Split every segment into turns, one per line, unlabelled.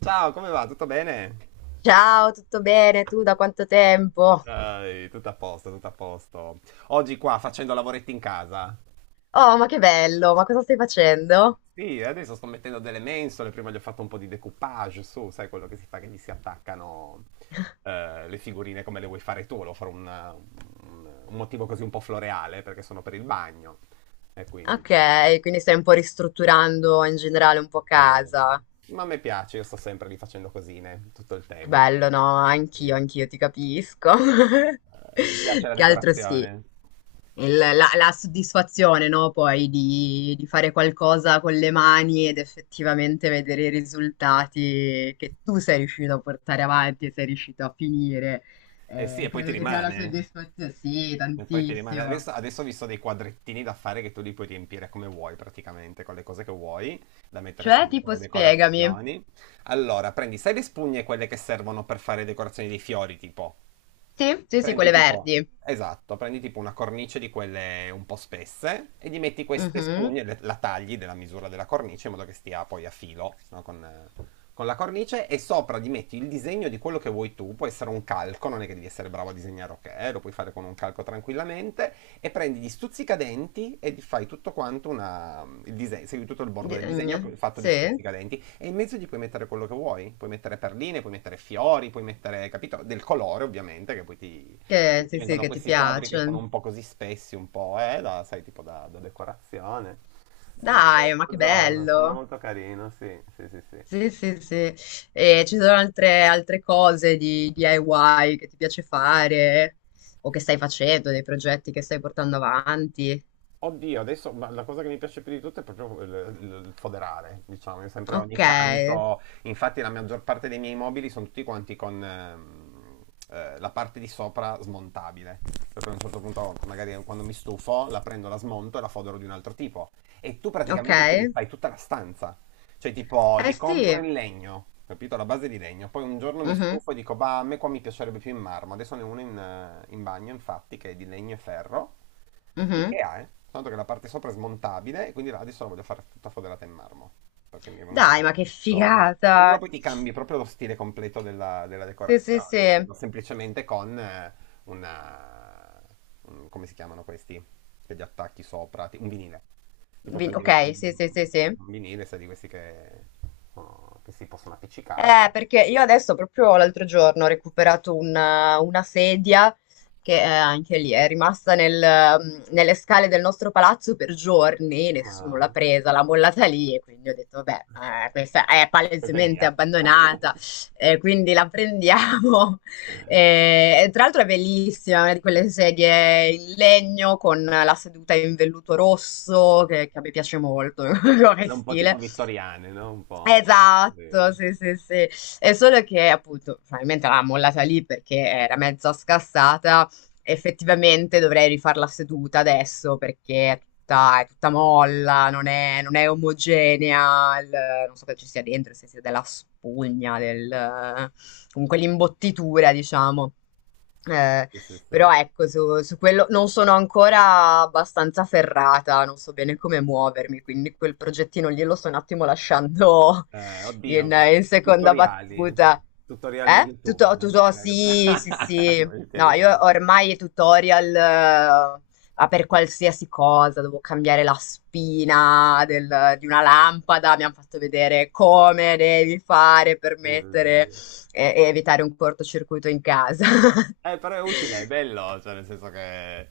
Ciao, come va? Tutto bene?
Ciao, tutto bene? Tu da quanto tempo?
Dai, tutto a posto, tutto a posto. Oggi qua facendo lavoretti in casa.
Oh, ma che bello, ma cosa stai facendo?
Sì, adesso sto mettendo delle mensole, prima gli ho fatto un po' di decoupage su, sai quello che si fa che gli si attaccano le figurine come le vuoi fare tu, volevo fare un motivo così un po' floreale perché sono per il bagno e quindi...
Ok, quindi stai un po' ristrutturando in generale un po'
Va bene.
casa.
Ma a me piace, io sto sempre lì facendo cosine tutto il tempo.
Bello, no, anch'io,
E-
anch'io ti capisco.
Mi piace la
Che altro sì,
decorazione.
la soddisfazione, no, poi di fare qualcosa con le mani ed effettivamente vedere i risultati che tu sei riuscito a portare avanti e sei riuscito a finire.
Eh sì, e poi ti
Credo che sia la
rimane.
soddisfazione, sì,
E poi ti rimane.
tantissimo.
Adesso ho visto dei quadrettini da fare che tu li puoi riempire come vuoi praticamente, con le cose che vuoi, da mettere
Cioè,
sempre
tipo,
come
spiegami.
decorazioni. Allora, prendi, sai le spugne quelle che servono per fare decorazioni dei fiori, tipo?
Sì, sì, sì,
Prendi
quelle
tipo,
verdi.
esatto, prendi tipo una cornice di quelle un po' spesse e gli metti queste
Mhm.
spugne, la tagli della misura della cornice in modo che stia poi a filo, no, con la cornice e sopra gli metti il disegno di quello che vuoi tu, può essere un calco, non è che devi essere bravo a disegnare, ok, lo puoi fare con un calco tranquillamente e prendi gli stuzzicadenti e gli fai tutto quanto una, il disegno, segui tutto il bordo del disegno fatto di
Sì,
stuzzicadenti e in mezzo gli puoi mettere quello che vuoi, puoi mettere perline, puoi mettere fiori, puoi mettere, capito, del colore ovviamente, che poi ti,
che,
ti
sì, sì,
vengono
che ti
questi quadri che sono
piace.
un po' così spessi, un po', da, sai, tipo da decorazione. Un
Dai, ma
altro
che
giorno, sembra
bello!
molto carino, sì, sì, sì, sì.
Sì, sì, sì. E ci sono altre cose di DIY che ti piace fare o che stai facendo, dei progetti che stai portando avanti.
Oddio, adesso ma la cosa che mi piace più di tutto è proprio il foderare, diciamo, io sempre
Ok,
ogni tanto, infatti la maggior parte dei miei mobili sono tutti quanti con la parte di sopra smontabile, per cui a un certo punto magari quando mi stufo la prendo, la smonto e la fodero di un altro tipo e tu
ok.
praticamente ti rifai tutta la stanza, cioè, tipo,
Eh
li compro
sì.
in legno, capito? La base di legno. Poi un giorno mi
Mhm,
stufo e dico, bah, a me qua mi piacerebbe più in marmo. Adesso ne ho uno in bagno, infatti, che è di legno e ferro.
mhm.
Ikea, eh? Tanto che la parte sopra è smontabile, e quindi là adesso la voglio fare tutta foderata in marmo. Perché mi è venuto
Dai, ma che
il zorro. E allora
figata!
poi ti cambi proprio lo stile completo della, della
Sì, sì,
decorazione,
sì.
capito? Semplicemente con una... come si chiamano questi? Che gli attacchi sopra, un vinile. Tipo prendi
Ok,
un,
sì, sì, sì, sì.
un vinile, sai, di questi che, oh, che si possono appiccicare.
Perché io adesso proprio l'altro giorno ho recuperato una sedia che anche lì è rimasta nelle scale del nostro palazzo per giorni, nessuno
Ma...
l'ha presa, l'ha mollata lì e quindi ho detto, beh, questa è
Questa è
palesemente
mia.
abbandonata, quindi la prendiamo. E tra l'altro è bellissima, una di quelle sedie in legno con la seduta in velluto rosso,
Mm.
che a me piace molto come
Quella un po' tipo
stile.
vittoriane, no? Un po'...
Esatto,
Sì,
sì, sì, sì. È solo che appunto probabilmente l'ha mollata lì perché era mezza scassata. Effettivamente dovrei rifarla seduta adesso perché è tutta molla, non è omogenea. Non so che ci sia dentro, se sia della spugna, del, comunque l'imbottitura, diciamo. Eh,
sì, sì, sì.
però ecco, su quello non sono ancora abbastanza ferrata, non so bene come muovermi, quindi quel progettino lì lo sto un attimo lasciando
Oddio,
in seconda
tutoriali.
battuta.
Tutoriali in
Eh?
YouTube.
Tutto, tutto, sì, sì, sì.
Capito? Ti
No, io
aiutano.
ormai i tutorial, ma per qualsiasi cosa, devo cambiare la spina di una lampada, mi hanno fatto vedere come devi fare per
Sì, sì,
mettere
sì.
e evitare un cortocircuito in casa.
Però è utile, è bello, cioè nel senso che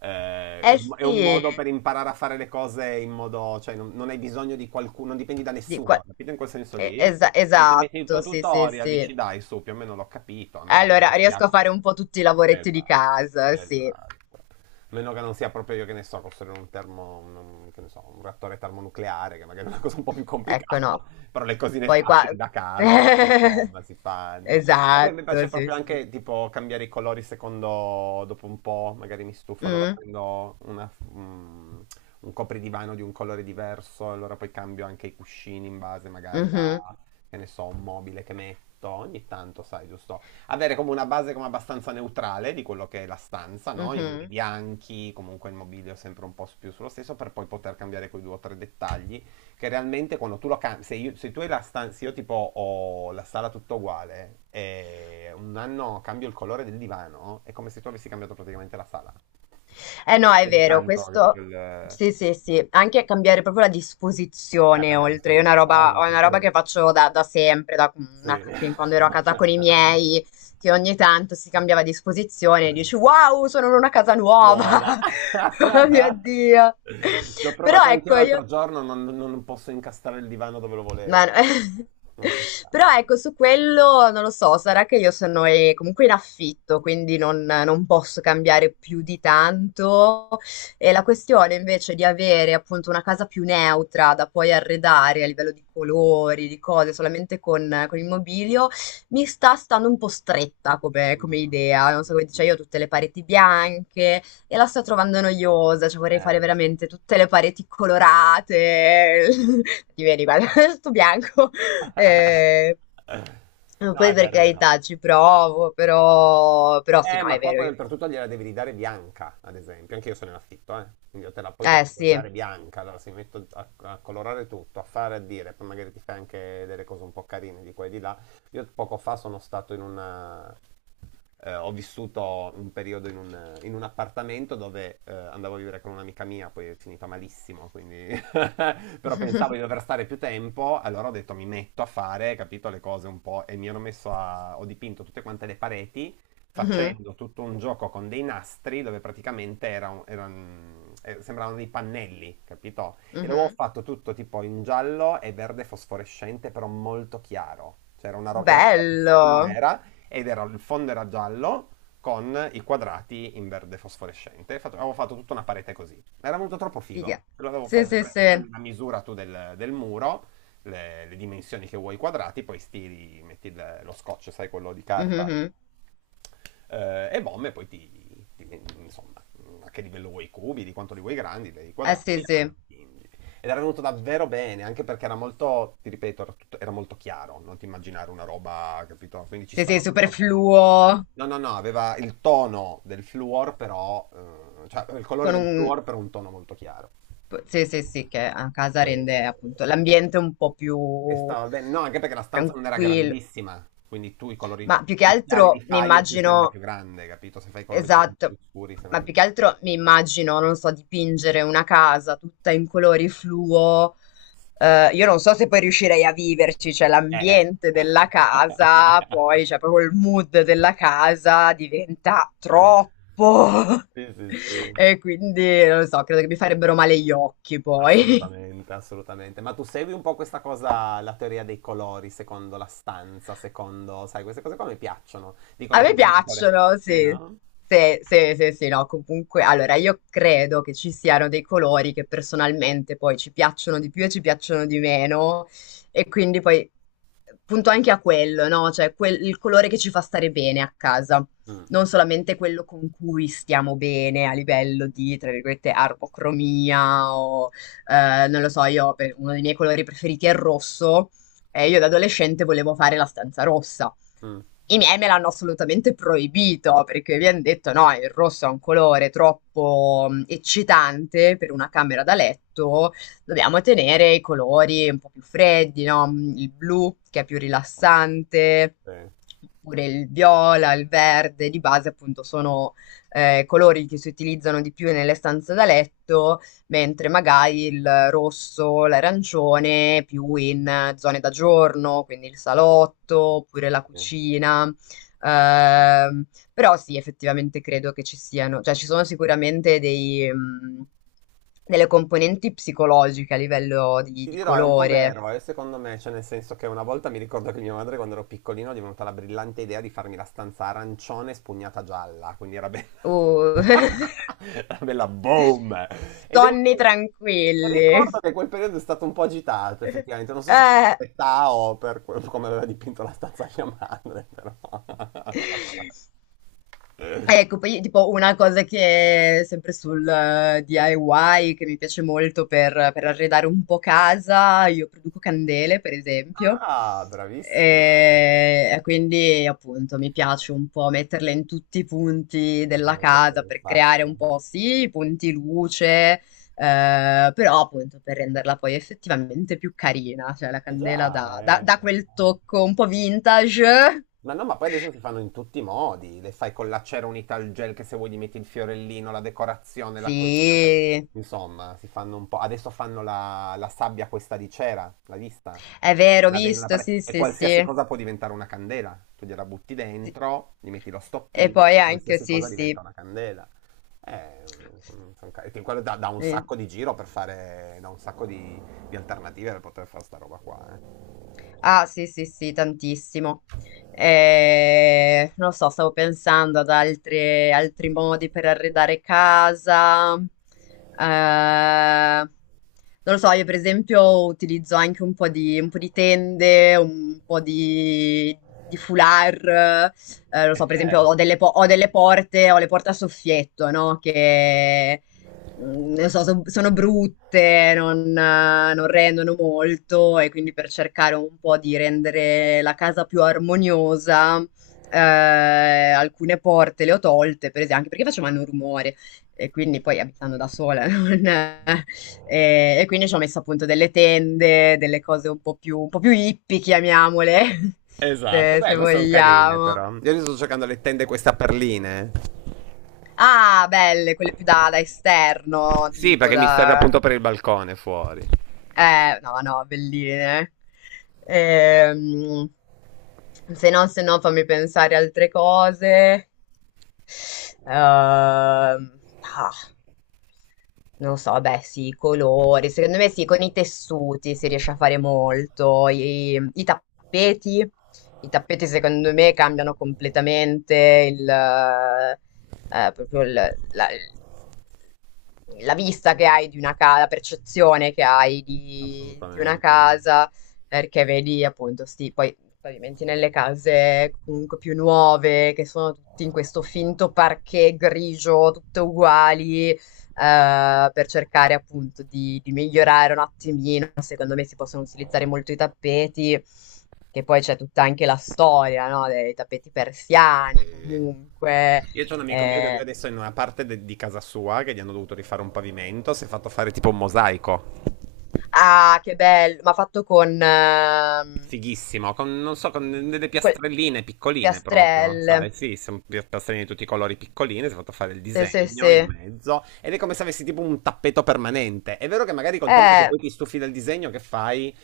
è,
Eh
è
sì,
un modo per imparare a fare le cose in modo, cioè non, non hai bisogno di qualcuno, non dipendi da
di
nessuno,
qua-
capito in quel senso lì? E ti metti il tuo
esatto, sì, sì,
tutorial,
sì.
dici dai su, più o meno l'ho capito, a meno che
Allora,
non sia
riesco a fare un po' tutti i lavoretti di
Esatto,
casa, sì.
esatto. A meno che non sia proprio io che ne so, costruire che ne so, un reattore termonucleare, che magari è una cosa un po' più
Ecco,
complicata,
no.
però le cosine
Poi qua...
facili da casa, insomma, si fanno. Ma poi mi
Esatto,
piace
sì,
proprio
sì.
anche tipo cambiare i colori secondo, dopo un po', magari mi stufo, allora
Mm,
prendo un copridivano di un colore diverso, allora poi cambio anche i cuscini in base magari
mhm,
a, che ne so, un mobile che metto, ogni tanto, sai, giusto? Avere come una base come abbastanza neutrale di quello che è la stanza, no? I muri
mhm.
bianchi, comunque il mobilio sempre un po' più sullo stesso, per poi poter cambiare quei due o tre dettagli, che realmente quando tu lo cambi, se tu hai la stanza, io tipo ho la sala tutta uguale, e un anno cambio il colore del divano, è come se tu avessi cambiato praticamente la sala.
Eh no, è
Vede
vero,
tanto, capito?
questo sì, sì, sì, anche cambiare proprio la disposizione,
Cambia la
oltre,
disposizione,
è
poi
una
va
roba che
bene.
faccio da sempre, da
Sì.
fin quando ero a casa con i miei, che ogni tanto si cambiava disposizione e dici wow, sono in una casa
Nuova.
nuova, oh mio Dio.
Ci ho
Però
provato anche
ecco, io...
l'altro giorno, non posso incastrare il divano dove lo
Ma
volevo.
no-
Non c'è
Però
stato.
ecco, su quello non lo so, sarà che io sono comunque in affitto, quindi non, non posso cambiare più di tanto. E la questione invece di avere appunto una casa più neutra da poi arredare a livello di colori, di cose, solamente con il mobilio, mi sta stando un po' stretta come,
Mm,
come idea. Non so
mm,
come dice,
mm.
io ho tutte le pareti bianche, e la sto trovando noiosa, cioè vorrei fare
Lo so.
veramente tutte le pareti colorate, ti vedi, guarda, sto bianco. Eh,
No,
poi
è
per
vero, è vero.
carità ci provo, però, però sì, no,
Ma
è
qua
vero
poi
che comunque...
oltretutto gliela devi ridare bianca, ad esempio. Anche io sono in affitto, eh. Quindi io te la poi te la
Eh
devo
sì.
ridare bianca. Allora si metto a, a colorare tutto, a fare, a dire. Poi magari ti fai anche delle cose un po' carine di qua e di là. Io poco fa sono stato ho vissuto un periodo in un appartamento dove andavo a vivere con un'amica mia, poi è finita malissimo, quindi però pensavo di dover stare più tempo, allora ho detto mi metto a fare, capito, le cose un po' e mi hanno messo a... ho dipinto tutte quante le pareti
Mhm,
facendo tutto un gioco con dei nastri dove praticamente sembravano dei pannelli, capito? E l'avevo
mhm.
fatto tutto tipo in giallo e verde fosforescente, però molto chiaro. Cioè era una roba, era bellissimo,
Bello.
era, ed era, il fondo era giallo con i quadrati in verde fosforescente. Avevo fatto tutta una parete così. Era venuto troppo figo.
Figa.
Lo avevo
Sì,
fatto,
sì, sì.
prendi,
Mhm,
prendi la misura tu del, del muro, le dimensioni che vuoi quadrati, poi stiri, metti lo scotch, sai, quello di carta
mhm.
e BOM e poi insomma, a che livello vuoi i cubi, di quanto li vuoi grandi, li
Eh
quadrati
sì,
e poi lo
sì.
dipingi. Ed era venuto davvero bene, anche perché era molto, ti ripeto, era molto chiaro, non ti immaginare una roba, capito? Quindi ci
Sì, sì,
stava molto bene così.
superfluo.
No, no, no, aveva il tono del fluor, però, cioè il colore
Con
del
un...
fluor, però un tono molto chiaro.
Sì, sì, sì, che a casa
Eh,
rende appunto l'ambiente un po' più
e stava bene, no, anche perché la stanza non era
tranquillo.
grandissima, quindi tu i colori
Ma più che
più chiari li
altro mi
fai e più sembra
immagino,
più grande, capito? Se fai i colori poi più
esatto,
scuri sembra
ma
più
più che
piccolo.
altro mi immagino, non so, dipingere una casa tutta in colori fluo. Io non so se poi riuscirei a viverci, cioè
Eh, eh.
l'ambiente della casa, poi cioè proprio il mood della casa diventa troppo.
Sì, sì, sì.
E quindi non lo so, credo che mi farebbero male gli occhi poi.
Assolutamente, assolutamente. Ma tu segui un po' questa cosa, la teoria dei colori, secondo la stanza, secondo, sai, queste cose qua mi piacciono.
A
Dicono
me
tipo dei colori.
piacciono,
Sì,
sì.
no?
Sì, sì, sì, sì, no, comunque, allora io credo che ci siano dei colori che personalmente poi ci piacciono di più e ci piacciono di meno e quindi poi punto anche a quello, no? Cioè il colore che ci fa stare bene a casa,
Mm,
non solamente quello con cui stiamo bene a livello di, tra virgolette, armocromia o, non lo so, uno dei miei colori preferiti è il rosso e io da adolescente volevo fare la stanza rossa.
mm,
I miei me l'hanno assolutamente proibito perché mi hanno detto: no, il rosso è un colore troppo eccitante per una camera da letto, dobbiamo tenere i colori un po' più freddi, no? Mm, il blu che è più rilassante,
sì.
oppure il viola, il verde, di base appunto sono colori che si utilizzano di più nelle stanze da letto mentre magari il rosso, l'arancione più in zone da giorno, quindi il salotto oppure la
Sì.
cucina. Ehm, Però sì, effettivamente credo che ci siano, cioè ci sono sicuramente dei, delle componenti psicologiche a livello
Ti
di
dirò, è un po'
colore.
vero, secondo me, cioè nel senso che una volta mi ricordo che mia madre quando ero piccolino è venuta la brillante idea di farmi la stanza arancione spugnata gialla, quindi era bella,
Uh.
era bella boom! E devo
Sonni
dire,
tranquilli.
ricordo che quel periodo è stato un po' agitato, effettivamente, non so se era
Eh.
per l'età o come aveva dipinto la stanza mia madre, però...
Ecco, poi tipo una cosa che sempre sul DIY che mi piace molto per arredare un po' casa, io produco candele, per esempio.
Ah, bravissima!
E quindi appunto mi piace un po' metterle in tutti i punti
Anche a
della
me piaceva
casa
un
per creare
sacco.
un po', sì, i punti luce, però appunto per renderla poi effettivamente più carina, cioè la
Eh
candela
già, eh.
dà quel tocco un po' vintage.
Ma no, ma poi adesso si fanno in tutti i modi. Le fai con la cera unita al gel che se vuoi gli metti il fiorellino, la decorazione, la cosina, cioè,
Sì.
insomma, si fanno un po'. Adesso fanno la sabbia questa di cera, l'hai vista?
È vero,
Che
ho
la vendono alla
visto, sì,
parete. E
sì,
qualsiasi
sì.
cosa può diventare una candela. Tu gliela butti
Sì.
dentro, gli metti lo
E
stoppino,
poi anche,
qualsiasi
sì,
cosa
sì.
diventa una candela. Eh, che quello dà, un
Sì.
sacco di giro per fare, dà un sacco di alternative per poter fare sta roba qua, eh.
Ah, sì, sì, sì, tantissimo. Non lo so, stavo pensando ad altri modi per arredare casa. Non lo so, io per esempio utilizzo anche un po' un po' di tende, un po' di foulard. Non lo
E
so, per esempio
c'è.
ho delle, ho delle porte, ho le porte a soffietto, no? Che non so, sono brutte, non rendono molto e quindi per cercare un po' di rendere la casa più armoniosa, alcune porte le ho tolte, per ese anche perché facevano rumore e quindi poi abitando da sola non e quindi ci ho messo appunto delle tende, delle cose un po' più hippie chiamiamole,
Esatto,
se
beh, ma sono carine
vogliamo.
però. Io adesso sto cercando le tende questa perline.
Ah, belle, quelle più da da esterno,
Sì,
tipo
perché mi serve
da.
appunto per il balcone fuori.
No, no, belline. Ehm, Se no, se no, fammi pensare altre cose. Ehm, ah, Non lo so, beh, sì, i colori. Secondo me sì, con i tessuti si riesce a fare molto. I tappeti. I tappeti, secondo me, cambiano completamente proprio la, la vista che hai di una casa, la percezione che hai di una
Assolutamente.
casa, perché vedi appunto sti, poi pavimenti nelle case comunque più nuove, che sono tutti in questo finto parquet grigio, tutte uguali, per cercare appunto di migliorare un attimino. Secondo me si possono utilizzare molto i tappeti, che poi c'è tutta anche la storia, no? Dei tappeti persiani,
E-
comunque.
Io c'ho un amico mio che lui
eh,
adesso è in una parte di casa sua che gli hanno dovuto rifare un pavimento, si è fatto fare tipo un mosaico.
Ah, che bello! Ma fatto con,
Fighissimo, con, non so, con delle
col
piastrelline piccoline proprio, sai?
piastrelle.
Sì, sono piastrelline di tutti i colori piccoline, si è fatto fare il
Sì, sì,
disegno in
sì.
mezzo ed è come se avessi tipo un tappeto permanente. È vero che magari col tempo se
Eh,
poi ti stufi del disegno che fai,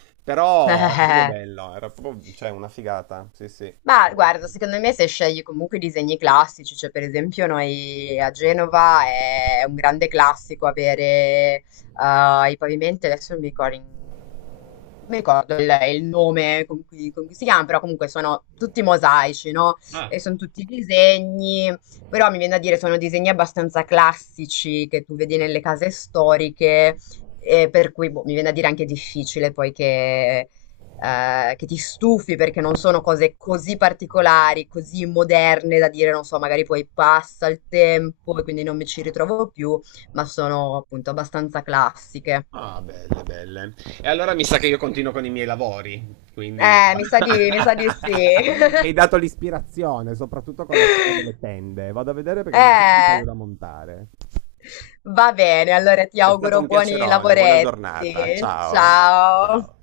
eh,
però
eh,
era proprio
eh.
bello, era proprio, cioè, una figata, sì sì.
Ma guarda, secondo me se scegli comunque i disegni classici, cioè per esempio noi a Genova è un grande classico avere i pavimenti, adesso non mi ricordo, non mi ricordo il nome con cui si chiama, però comunque sono tutti mosaici, no?
Ah,
E sono tutti disegni, però mi viene da dire sono disegni abbastanza classici che tu vedi nelle case storiche, e per cui boh, mi viene da dire anche difficile poi che ti stufi perché non sono cose così particolari, così moderne da dire, non so, magari poi passa il tempo e quindi non mi ci ritrovo più, ma sono appunto abbastanza classiche.
ah, belle, belle. E allora mi sa che io continuo con i miei lavori, quindi...
Mi sa di sì.
Mi hai dato l'ispirazione, soprattutto con la storia delle tende. Vado a vedere perché ne ho un
Eh,
paio da montare.
va bene, allora ti
È stato
auguro
un
buoni
piacerone, buona giornata,
lavoretti.
ciao.
Ciao.
Ciao.